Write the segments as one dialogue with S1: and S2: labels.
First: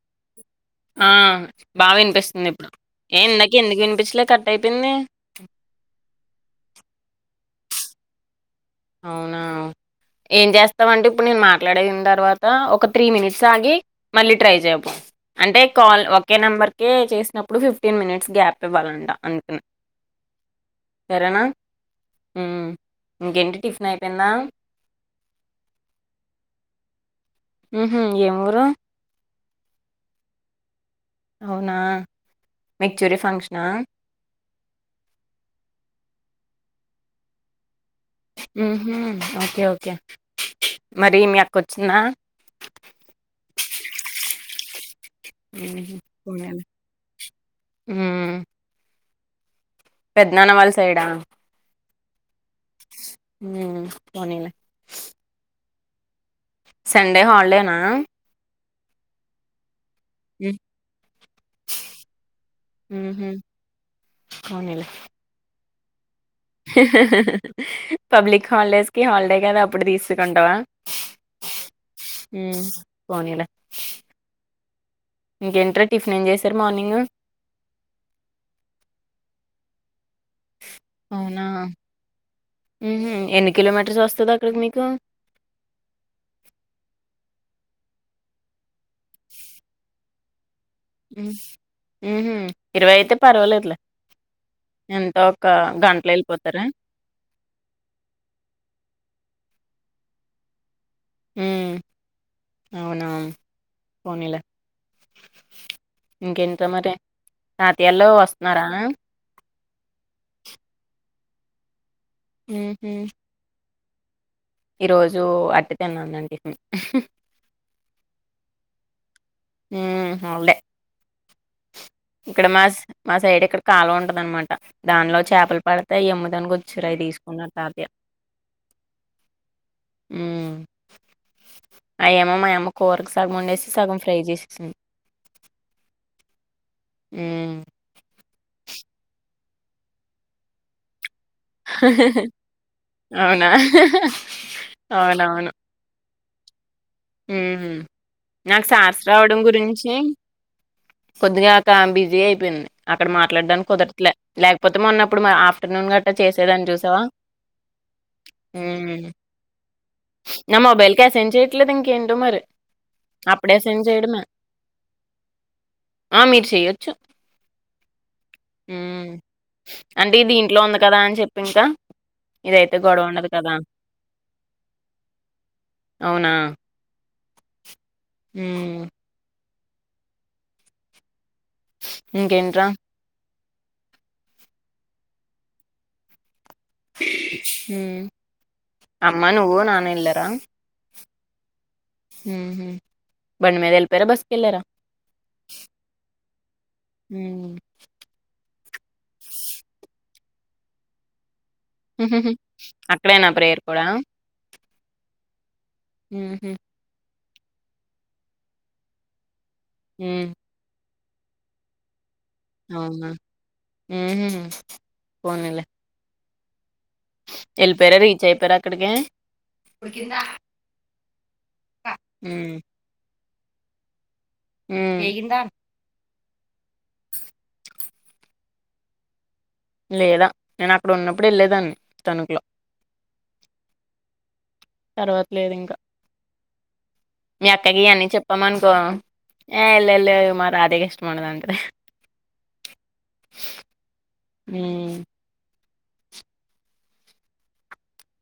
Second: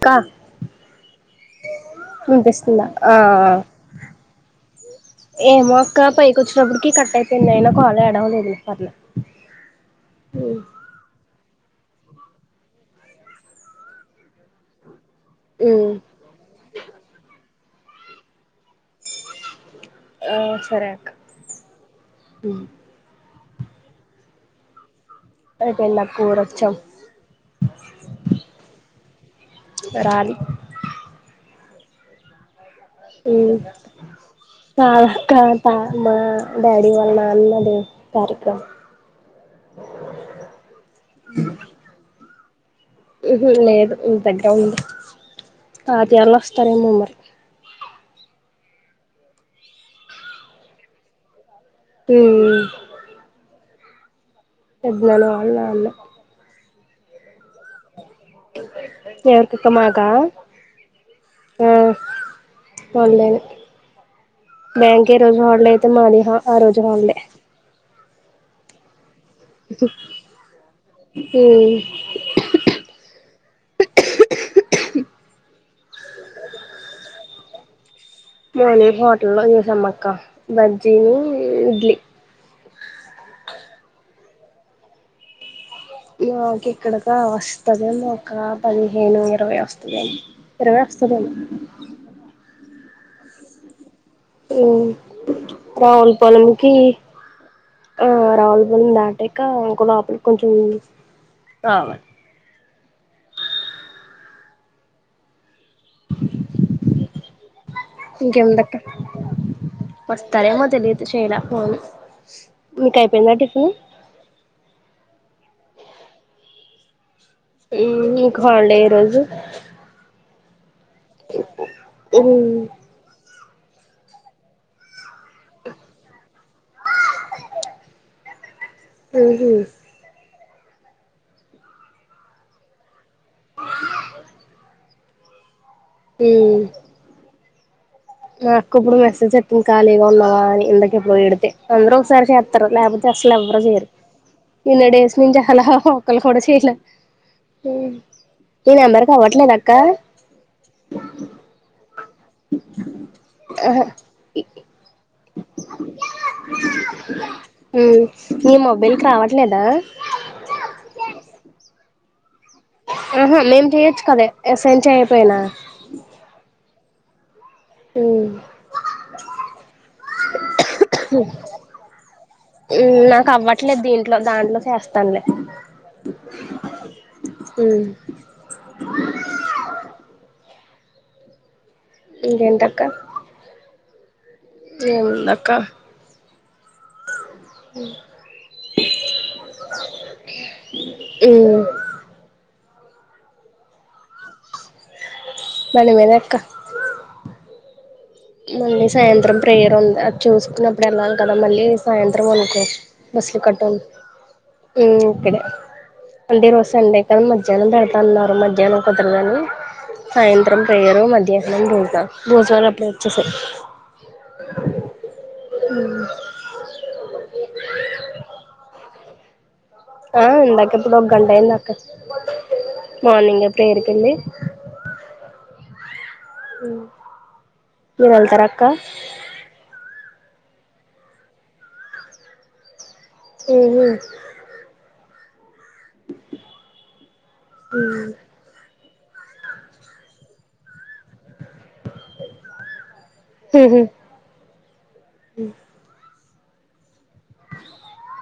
S1: క
S2: ఆ బా వినిపిస్తుంది ఇప్పుడు
S1: ఆ
S2: ఏ ఇందాక ఎందుకు వినిపించలే కట్ అయిపోయింది
S1: ఏమో అక్క పైకి వచ్చినప్పటికిీ కట్ అయిపోయింది ఐనా కాల్ యాడ్ అవ్వలేదులే
S2: అవునా ఏం చేస్తామంటే ఇప్పుడు నేను మ మాట్లాడిన తర్వాత ఒక త్రీ మినిట్స్ ఆగి మళ్ళీ ట్రై చేయపుడు అంటే
S1: ఉమ్
S2: కాల్ ఒకే నంబర్కే చేసినప్పుడు ఫిఫ్టీన్ మినిట్స్ గ్యాప్ ఇవ్వాలంట అందుకని
S1: ఆ సరే అక్క
S2: సరేనా హ్మ్ ఇంకెంటి టిఫిన్ అయిపోయిందా
S1: అయిపోయిందాక్క ఊరోచం
S2: ఉహ్మ్ ఏం ఊరు
S1: రాళ్లి
S2: అవునా మెచ్యూరీ
S1: హ్మ్
S2: ఫంక్షనా
S1: త క త మా డాడీ వాల్ల అన్నది
S2: ఊహ్మ్ ఓకే ఓకే మరి మీ అక్కోచ్చిందా
S1: ఊహ్మ్ లేదు ఇంటి దగ్గరే ఉంది
S2: ఉమ్
S1: తాతయ్యలు వస్తారేమో మరి
S2: ఆ పెద్నాన్న వాళ్ళ సైడ్ ఆ
S1: హ్మ్
S2: ఉ పోనీలే
S1: పెద్నాన్న వాలా అన్న
S2: సండే హాలిడేనా
S1: ఎవర్కక మాక
S2: హ్మ్.
S1: ఉమ్
S2: హుహు.
S1: హాలిడేనే బ్యాంకు ఎరోజు హాలిడే అయితే మాది ఆ రోజు
S2: హ హ
S1: హాలిడే
S2: హ పబ్లిక్ హల్స్కి హల్ ఉంటైకదా అప్పుడు తీసుకుంటావా
S1: ఉమ్
S2: హ్మ్ పోనీలా ఇంకేంట్రా టిఫిన్ ఏం చేశారు మార్నింగ్
S1: మార్నింగ్ హోటల్ లో చేసామ్మక్క బజ్జిను ఇడ్లీ
S2: ఊహ్మ్ ఎన్ని కిలోమీటర్స్ వస్తుంది అక్కడికి మీకు
S1: మాకు ఇక్కడక వస్తాదండి ఒక పదిహేను ఇరవై వస్తాదండి
S2: ఊహ్మ్ ఇరవై అయితే పర్వాలేదులే
S1: హ్మ్
S2: ఎంతో ఒక గంటలో ఎళ్ళిపోతారా?
S1: రావులపోలనికి ఆ రావులపాలెం దాటెకా ఇంక లోపలికి కొంచెం
S2: హ్మ్.
S1: రావాలి
S2: అవునా పోనీలే ఇంకేంట్రా మరి తాతయ్యలు వాస్తన్నారా
S1: ఇంకేముందక్క వస్తారేమో తెలియదు చేలే ఫోన్ మీకు అయిపోయిందా టిఫిను
S2: ఈ రోజు అట్టు తిన్నానండి నేను హ్మ్ హ్మ్
S1: ఉమ్ ఇంకాహాలిడే ఈరోజు
S2: హ్మ్. హాలిడే.
S1: ఊహు
S2: ఇక్కడ మాస్ మ సైడ్ఇక్కడ కాల్వ ఉంటదనమాట దానిలో చేపలు పడితే ఆయమ్మడానికివచారు అయ్ తీసుకున్నారు తాతయ్య
S1: ఉహు
S2: ఊ అయ ఏమో మాయమ్మ కూరకు సగం వండేసి సగం ఫ్రై చేసేసింది
S1: ఉ
S2: ఉ
S1: నాకు ఇప్పుడు మెసేజ్ చెత్తది ఖాళీగా ఉన్నదా అని ఇందకే పోడితే అందరు ఒకసారి చేస్తారు లేకపోతే అసలు
S2: అవునా
S1: ఎవ్వరు చేయరు ఇన్నిడేస్ నుంచి మొక్కలు కూడా చేయలే
S2: ఉ నాకు
S1: నీ
S2: శస్రా
S1: నెంబర్కి
S2: రావడం
S1: అవ్వట్లేదా అక్క
S2: గురించి కొద్దిగా కామ్ బిజీ అయిపోయింది అక్కడ మా మాట్లాడాని
S1: ఆహా
S2: కుదరట్లే లేకపోతే మొన్నప్పుడు ఆఫ్టర్నూన్ గట్టా చేసేదాన్ని చూసావా
S1: మ్మ్ నీ మొబైల్కి
S2: ఉ
S1: రావట్లేదా
S2: నా మొబైల్కి అస్సేన్ చేయట్లేదు ఇంకేంటో మరి
S1: ఆహా
S2: అప్పుడే
S1: మేం
S2: అసైన్
S1: చెయొచ్చు
S2: చెయడుమే
S1: కదా అసైన్ చేయపోయినా
S2: ఆ మీరు చెయొచ్చు
S1: మ్మ్
S2: ఉ అంటే దింట్లో ఉంది కదా అని చెప్పి ఇంకా ఇదైతే
S1: ఉ
S2: గొడవ ఉండదు
S1: నాకు
S2: కదా
S1: అవ్వట్లే దీంట్లో దాంట్లో చేస్తానులే అ
S2: ఊ ఇంకేంట్రా
S1: ఇంకేటక్కా ఏందక్కా
S2: ఊ అమ్మ నువ్వు నాన ఎల్లారా
S1: ఉ
S2: ఉహు బండి మీద ఎల్లిపోయారా బస్సుకి ఎల్లారా
S1: మని మేన ఎక్క
S2: ఉమ్,
S1: మళ్ళీ సాయంత్రం ప్రేయర్ ఉంది అది చూసుకున్నప్పుడు వెళ్ళాలి కదా మళ్ళీ సాయంత్రం
S2: ఉహుహు.
S1: అనుకో
S2: అక్కడేనా
S1: బస్సులు
S2: ప్రేయర్
S1: కట్టం
S2: కూడా
S1: ఇక్కడే అంటే ఈ
S2: ఉహుం,
S1: రోజు సండే కాదు మధ్యాహ్నం పెడతా అన్నారు మధ్యాహ్నం కుదరగాని
S2: ఉమ్,
S1: సాయంత్రం ప్రేయరు మధ్యాహ్నం భోజవాల్ భోజనాల్ అప్పుడు
S2: ఉహు పోనిలే
S1: ఆ
S2: వెళ్లిపోరా రీచ్ అయిపోరా అక్కడికి
S1: ఆ ఇందాక ఇప్పుడు ఒక గంట అయింది అక్క మార్నింగ్ ఎప్పుడురిపింది
S2: చేయందా
S1: మీరు వెళ్తార అక్క
S2: లేదా నేను అక్కడ ఉన్నప్పుడు వెళ్లేదాన్ని తణుకులో
S1: ఉహు
S2: తర్వాతలేదు ఇంకా మీ అక్కకి అన్నీ చెప్పామనుకో ఏ వెల్ళ వెళ్ళ మా రాధేకి ఇష్టం ఉండదండి
S1: ఉహు
S2: ఉ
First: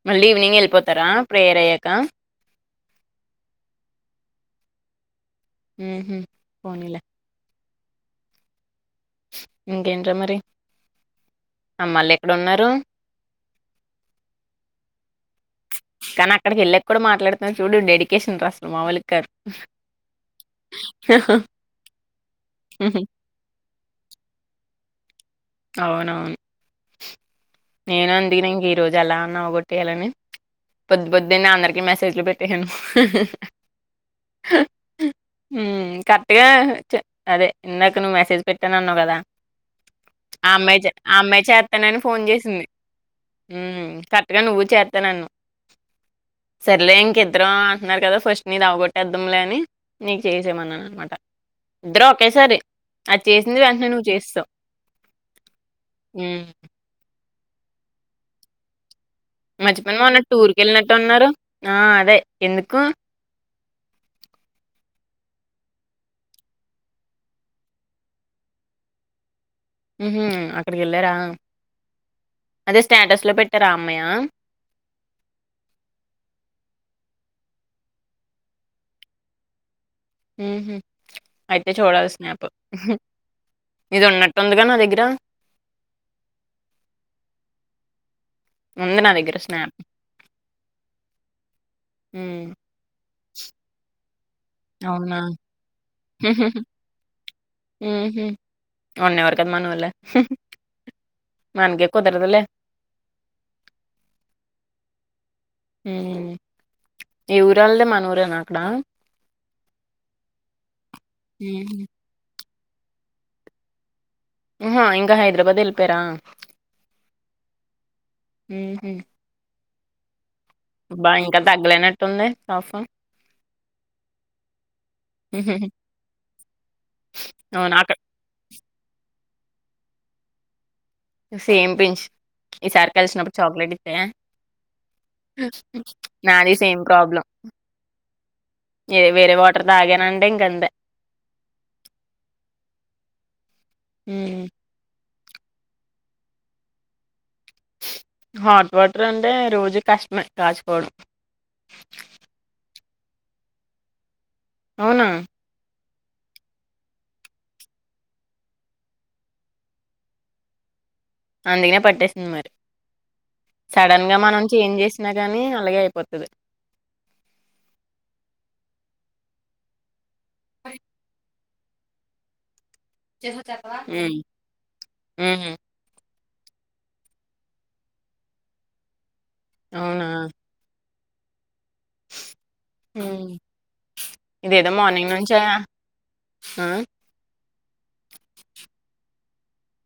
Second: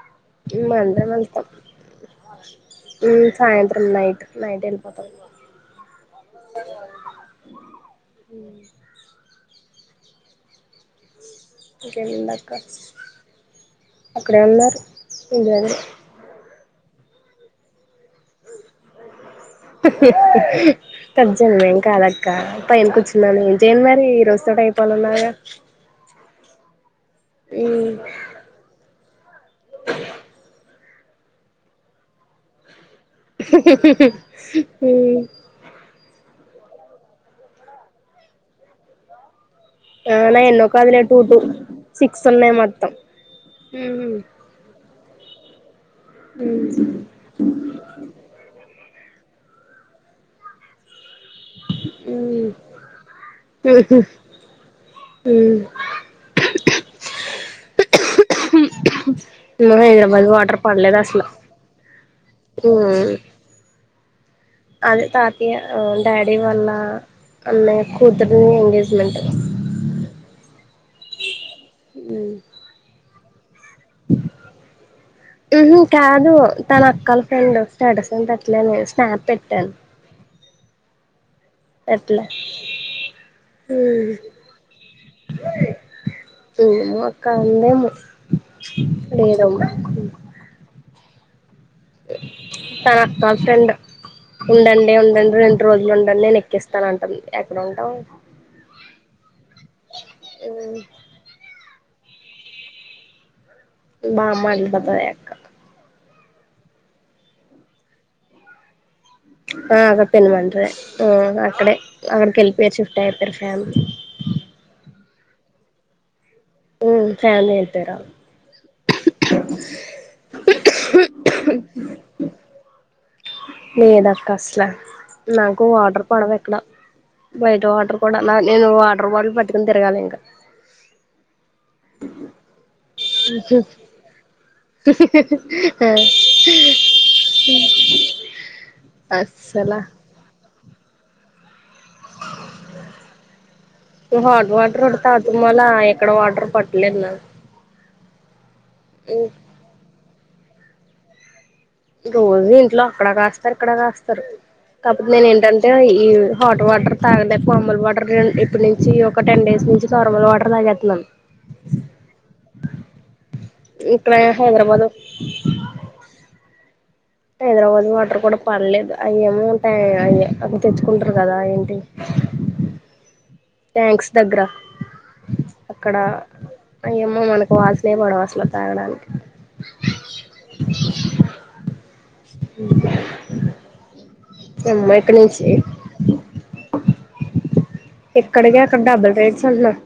S2: మళ్ళీ ఈవినింగ్ వెళ్ళిపోతారా ప్రేయర్ అయ్యాక
S1: ఉ సాయంత్రం నైట్ నైట్ వెళ్ళిపోత
S2: ఉహు పోనీలే
S1: ఉ
S2: ఇంకేంట్రా మరి అమ్మాళ్ళ ఎక్కడ
S1: ఇంకేముంది అక్క
S2: ఉన్నారు
S1: అక్కడే ఉన్నారు ఇంటి దగ్గరే
S2: కానీ అక్కడికి వెల్లాక కూడా మాట్లాడుతున్నా చూడు డెడికేషన్ అసలు మామూలు కాదు
S1: తజ్జన్ ఏం కాదక్క పైన కూర్చున్నానుం జేయన్ మరి ఈ రోజుతో టై పలున్నాయా
S2: అవునవును
S1: ఉమ్
S2: నేను అందినింగ్ ఈ రోజు అలా అవ్వకొట్టేయాలని పొద్దు పొద్దు నే అందరికి మెసేజ్లు పెట్టేసాను
S1: ఉమ్
S2: కట్ టిగా అదే ఇందాక నువ్వు మెసేజ్ పెట్టానన్నావు కదా
S1: నా
S2: ఆ
S1: ఎన్నో
S2: అమ్మాయి చే
S1: కాదులే టూ టూ
S2: అమ్మాయి చెత్తానని ఫోన్
S1: సిక్స్ ఉన్నాయి
S2: చేసింది
S1: మొత్తం
S2: ఉ
S1: ఉమ్
S2: కరక్ట్గా నువ్వు చే నన్ను
S1: ఉమ్
S2: సర్లే ఇంకిద్దరం అంటున్నారు కదా ఫస్ట్ నీది అవ్వగోట్ టెద్దంలేని నీకు చేసేయమన్నాననమాట ఇద్దరు ఒకేసారి అది చేసింది వెంటనే
S1: ఉహు
S2: నువ్వు చేసేశావు
S1: ఉమ్
S2: ఉ
S1: ను
S2: మర్చిపోయాను మొన్న
S1: హైదరాబాద్ వాటర్ పడలేదు అసలు
S2: టూర్‌కెళ్ళినట్టున్నారు? ఆ! అదే.
S1: ఉ
S2: ఎందుకు?
S1: అది తాతియా డాడీ వాళ్ళ అన్నయ్య కూతురుని ఎంగేజ్మెంట్
S2: ఉహు అక్కడికి వెళ్ళారా
S1: ఉమ్
S2: అదే స్టాటస్ లో పెట్
S1: ఉహు కాదు తన కల ఫ్రెండ్ స్టేటస్ ఏం పెట్టలే నేను స్నాప్ పెట్టాను
S2: ఉహు అయితే చూడాలి
S1: పెట్లే
S2: స్నాపు ఇది ఉన్నట్టుందిగా నా దగ్గర
S1: ఏమో అక్క ఉందేమో
S2: ఉంది నా దగ్గర
S1: లేదమ్
S2: స్నాప్. హ్మ్.
S1: తన గర్ల్ ఫ్రెండ్ ఉండండి
S2: అవునా?
S1: ఉండండి రెండు రోజులు ఉండండి నేను ఎక్కిస్తాను అంటుంది ఎక్కడ ఉంటవ్
S2: ఉన్నివ్వరు కదా మనోళ్లే
S1: ఉ
S2: మనకి కుదరదు లే
S1: మా అమ్మ అలిగిపోతదిలె అక్క
S2: ఈ ఏ ఊరళ్ళది మన ఊరేనా అక్కడ
S1: ఆ అగాత్తన్ మండ్రి ఆ అక్కడే
S2: హుహు.
S1: అక్కడకెల్ ఇగ షిఫ్ట్ అయిపోయారు ఫ్యామ్
S2: ఉహ ఇంగ హైదరాబాద్ ఎళ్లిపోయారా
S1: ఉ ఫ్యామిలీ ఎళ్ళిపోయారు
S2: ఉహు
S1: ఆ
S2: బా ఇంకా తగ్గలేనట్టుంది కాఫ్
S1: లేదక్క అసలు నాకు
S2: హుహుహు.
S1: వాటర్ పడవిక్కడ బయట
S2: అవును. అక్కడ
S1: వాటర్ కూడ నా నేను వాటర్ బాటిలు పట్ పటుకుని తిరగాలి ఇంకా
S2: సేమ్ పించ్ ఈసారి కలిసినప్పుడు చాక్లెట్ ఇవ్వే నాది సేమ్ ప్రాబ్లం ఎ వేరే వాటర్
S1: అస్సల
S2: తాగానంటె ఇంకంతే హ్మ్.
S1: హాట్ వాటర్ తాతు మళ ఎక్కడ వాటర్ పట్లేదు నాకు
S2: హాట్ వాటర్ అంటే రోజు కష్టమే కాచుకోడం
S1: రోజు ఇంట్లో అక్కడ కాస్తారు ఇక్కడ కాస్తారు
S2: అవునా?
S1: కాకపోతే నేను ఏంటంటే ఈ హాట్ వాటర్ తాగలే నార్మల్ వాటర్ ఇప్పడు నుంచి ఒక టెన్ డేస్ నుంచి నార్మల్ వాటర్ తాగేస్తున్నాను
S2: అందుకనే పట్టేసింది మరి సడన్
S1: ఇక్కడ
S2: గా మనం చేంజ్
S1: హైదరాబాద్
S2: చేసిన కానీ అలాగే అయిపోద్ది
S1: హైదరాబాద్ వాటర్ కూడా పలేదు ఏమో టెయ్ తెచ్చుకుంటారు కదా ఏంటి ట్యాంక్స్
S2: ఉ ఉ
S1: అయ్యేమో మనకు వాసనే పడ అసలు తాగడానికి
S2: అవునా హ్మ్. ఇదేదో
S1: అమ్మో
S2: మార్నింగ్
S1: ఇక్కడి
S2: నుంచే
S1: నుంచి
S2: ఆ
S1: ఎక్కడికి అక్కడ డబుల్ రేట్స్ ఉంట్నాయ్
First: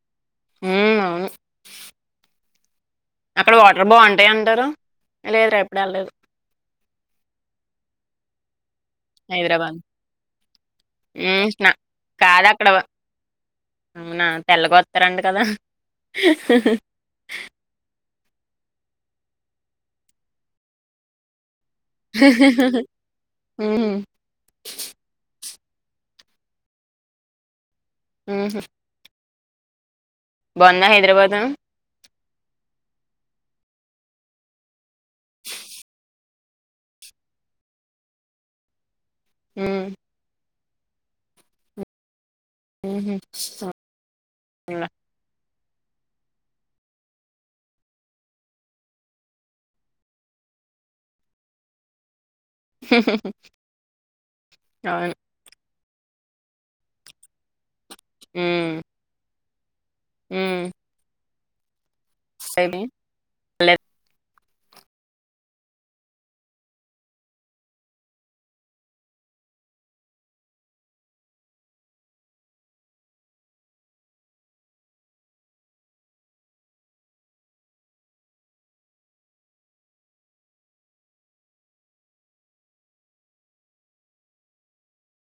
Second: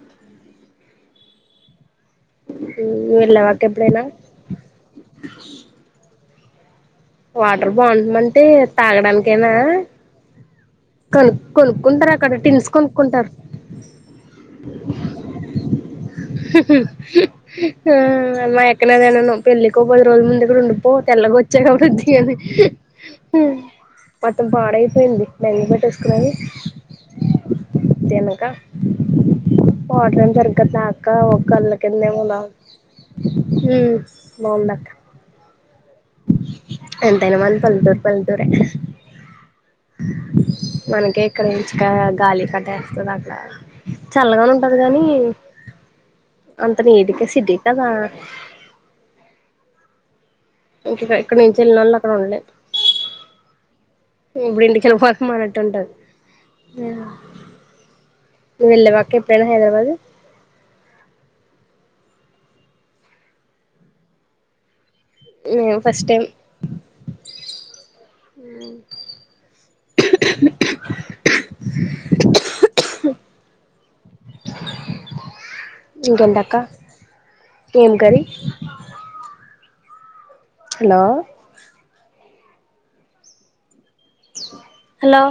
S2: ఉ అవును
S1: వెళ్ళావా
S2: అక్కడ
S1: అక్క
S2: వాటర్
S1: ఎప్పుడైనా
S2: బాగుంటాయి అంటారు లేదు రేపడు వెళ్లేదు
S1: వాటర్ బాగుంటుమంటే తాగడానికేనా
S2: హైదరాబాద్
S1: కనుక్
S2: మ్మ్ నా
S1: కొనుక్కుంటారు అక్కడ టిస్ కొనుక్కుంటారు
S2: అవునా తెల్లగొస్తారండి కదా
S1: మ్ మా అక్క నాదే అన్నాను పెళ్ళికో పది రోజులు ముందు ఇక్కడ ఉండిపో తెల్లగోచ్చ వచ్చాక అప్పుడు వద్దు గానీ
S2: మ్మ్
S1: మొత్తం పాడైపోయింది బెంగ పెట్టేసుకునీ అది తినక
S2: మ్మ్
S1: వాటర్ ఏమో సరిగ్గా
S2: బాగుందా హైదరాబాదు
S1: కళ్ళ కింద ఏమో నా ఉ బొంది అక్క ఎంతైనా మన పల్లెటూరు పల్లెటూరే
S2: మ్మ్
S1: మనకే ఇక్కడ ఇంచిక గాలి కట్టేస్తుంది
S2: మ్మ్
S1: అక్క చల్లగానే ఉంటది కాగాని అంత నీటుగా సిటీ కదా ఎక్కడినుంచి వెళ్లేనోళ్లు అక్కడ ఉండలేరు ఎప్పుడు ఇంటికి
S2: అవును
S1: వెళ్ళిపోదాం అన్నట్టు ఉంటది ఆ నువ్వెళ్ళావ్ అక్క ఎప్పుడైనా హైదరాబాదు
S2: ఆ స్టడీ లెట్
S1: నేన్ ఫస్ట్ టైం
S2: అంది
S1: ఇంకేంటి అక్క ఏం కర్రీ హలో హలో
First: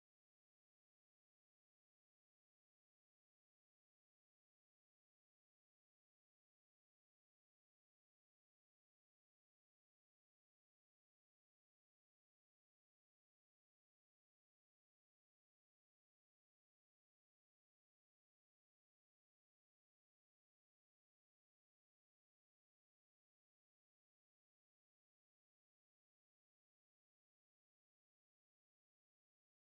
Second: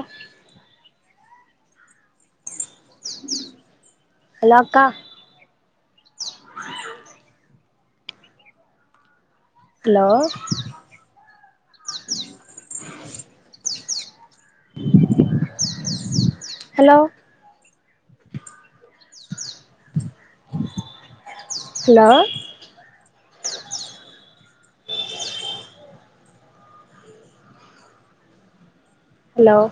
S1: హలో అక్క అ హలో హలో హలో
S2: అ
S1: హలో